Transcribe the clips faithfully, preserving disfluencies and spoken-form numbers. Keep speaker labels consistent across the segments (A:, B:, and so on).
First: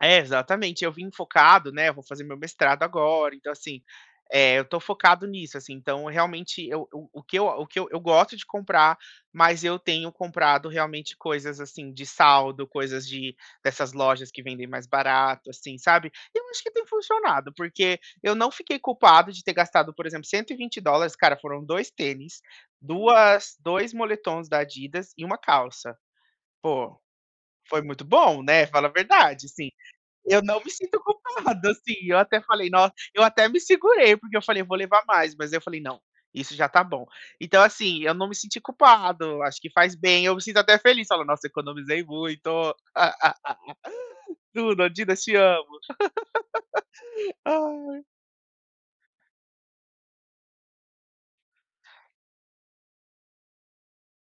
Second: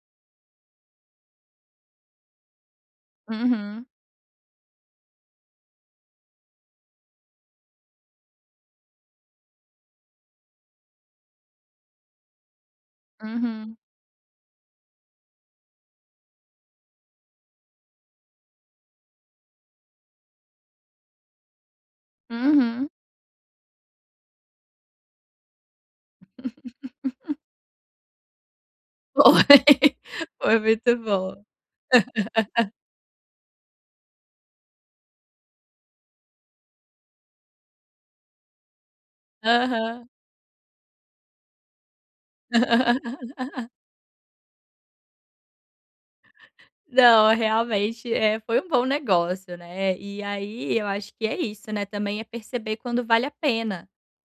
A: Exatamente, eu vim focado, né, eu vou fazer meu mestrado agora, então assim,
B: Uhum.
A: eh, eu estou focado nisso, assim, então realmente eu eu o que eu o que eu gosto de comprar, mas eu tenho comprado realmente coisas assim de saldo, coisas de
B: Uhum.
A: dessas lojas que vendem mais barato, assim, sabe. Eu acho que tem funcionado, porque eu não fiquei culpado de ter gastado por exemplo cento e vinte dólares cara, foram dois tênis,
B: Uhum.
A: duas dois moletons da Adidas e uma calça. Pô, foi muito bom, né, fala a verdade assim.
B: Foi.
A: Eu não
B: Foi
A: me
B: muito
A: sinto
B: bom.
A: culpado assim, eu até falei: "No", eu até me segurei porque eu falei: "Eu vou levar mais", mas eu falei: "Não, isso já está bom". Então assim, eu não me senti culpado, acho faz
B: Aham.
A: bem, eu me sinto até feliz, falo: "Nossa economizei muito". Tudo, Adidas te amo.
B: Não,
A: Ai.
B: realmente, é, foi um bom negócio, né, e aí eu acho que é isso, né, também é perceber quando vale a pena,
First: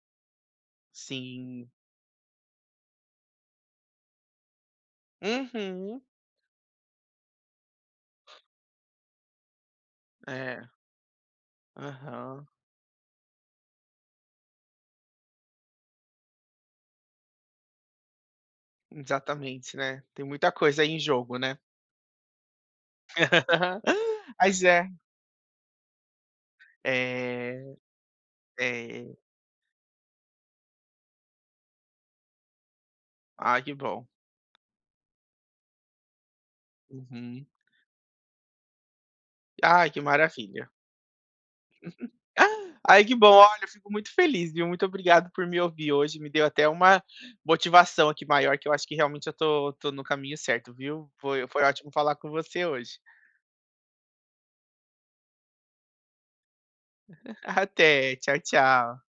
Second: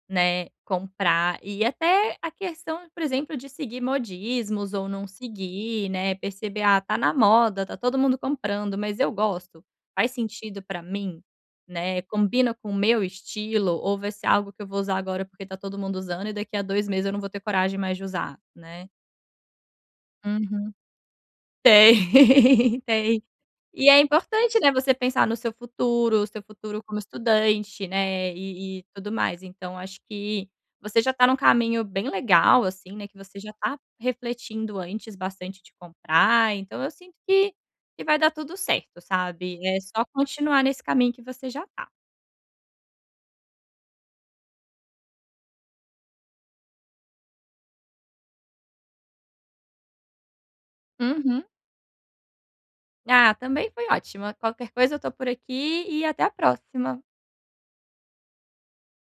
B: né, comprar e
A: Sim.
B: até a questão, por exemplo, de seguir modismos ou não seguir,
A: Uhum.
B: né, perceber: "Ah, tá na moda, tá todo mundo comprando, mas eu gosto, faz sentido
A: É.
B: para mim, né,
A: Aham.
B: combina com o meu estilo ou vai ser algo que eu vou usar agora porque está todo mundo usando e daqui a dois meses eu não vou ter coragem mais de usar?", né.
A: Exatamente, né, tem muita
B: Uhum.
A: coisa aí em jogo, né.
B: Tem, tem. E é importante,
A: Mas
B: né,
A: é.
B: você pensar no seu futuro, o seu futuro como
A: É.
B: estudante, né, e e tudo
A: É.
B: mais então acho que você já tá em um caminho bem legal assim, né, que você já
A: Ah que
B: tá
A: bom.
B: refletindo antes bastante de comprar então eu sinto
A: Uhum.
B: que que vai dar tudo certo, sabe, é
A: Ai que
B: só continuar
A: maravilha.
B: nesse caminho que você já tá.
A: Ai que bom olha, fico muito feliz viu, muito obrigado por me ouvir hoje, me deu até uma motivação aqui maior que eu acho que realmente eu estou estou no caminho certo viu.
B: Uhum.
A: Foi foi ótimo falar com você hoje.
B: Ah, também foi ótima, qualquer coisa eu estou por aqui e até a próxima.
A: Até, tchau tchau.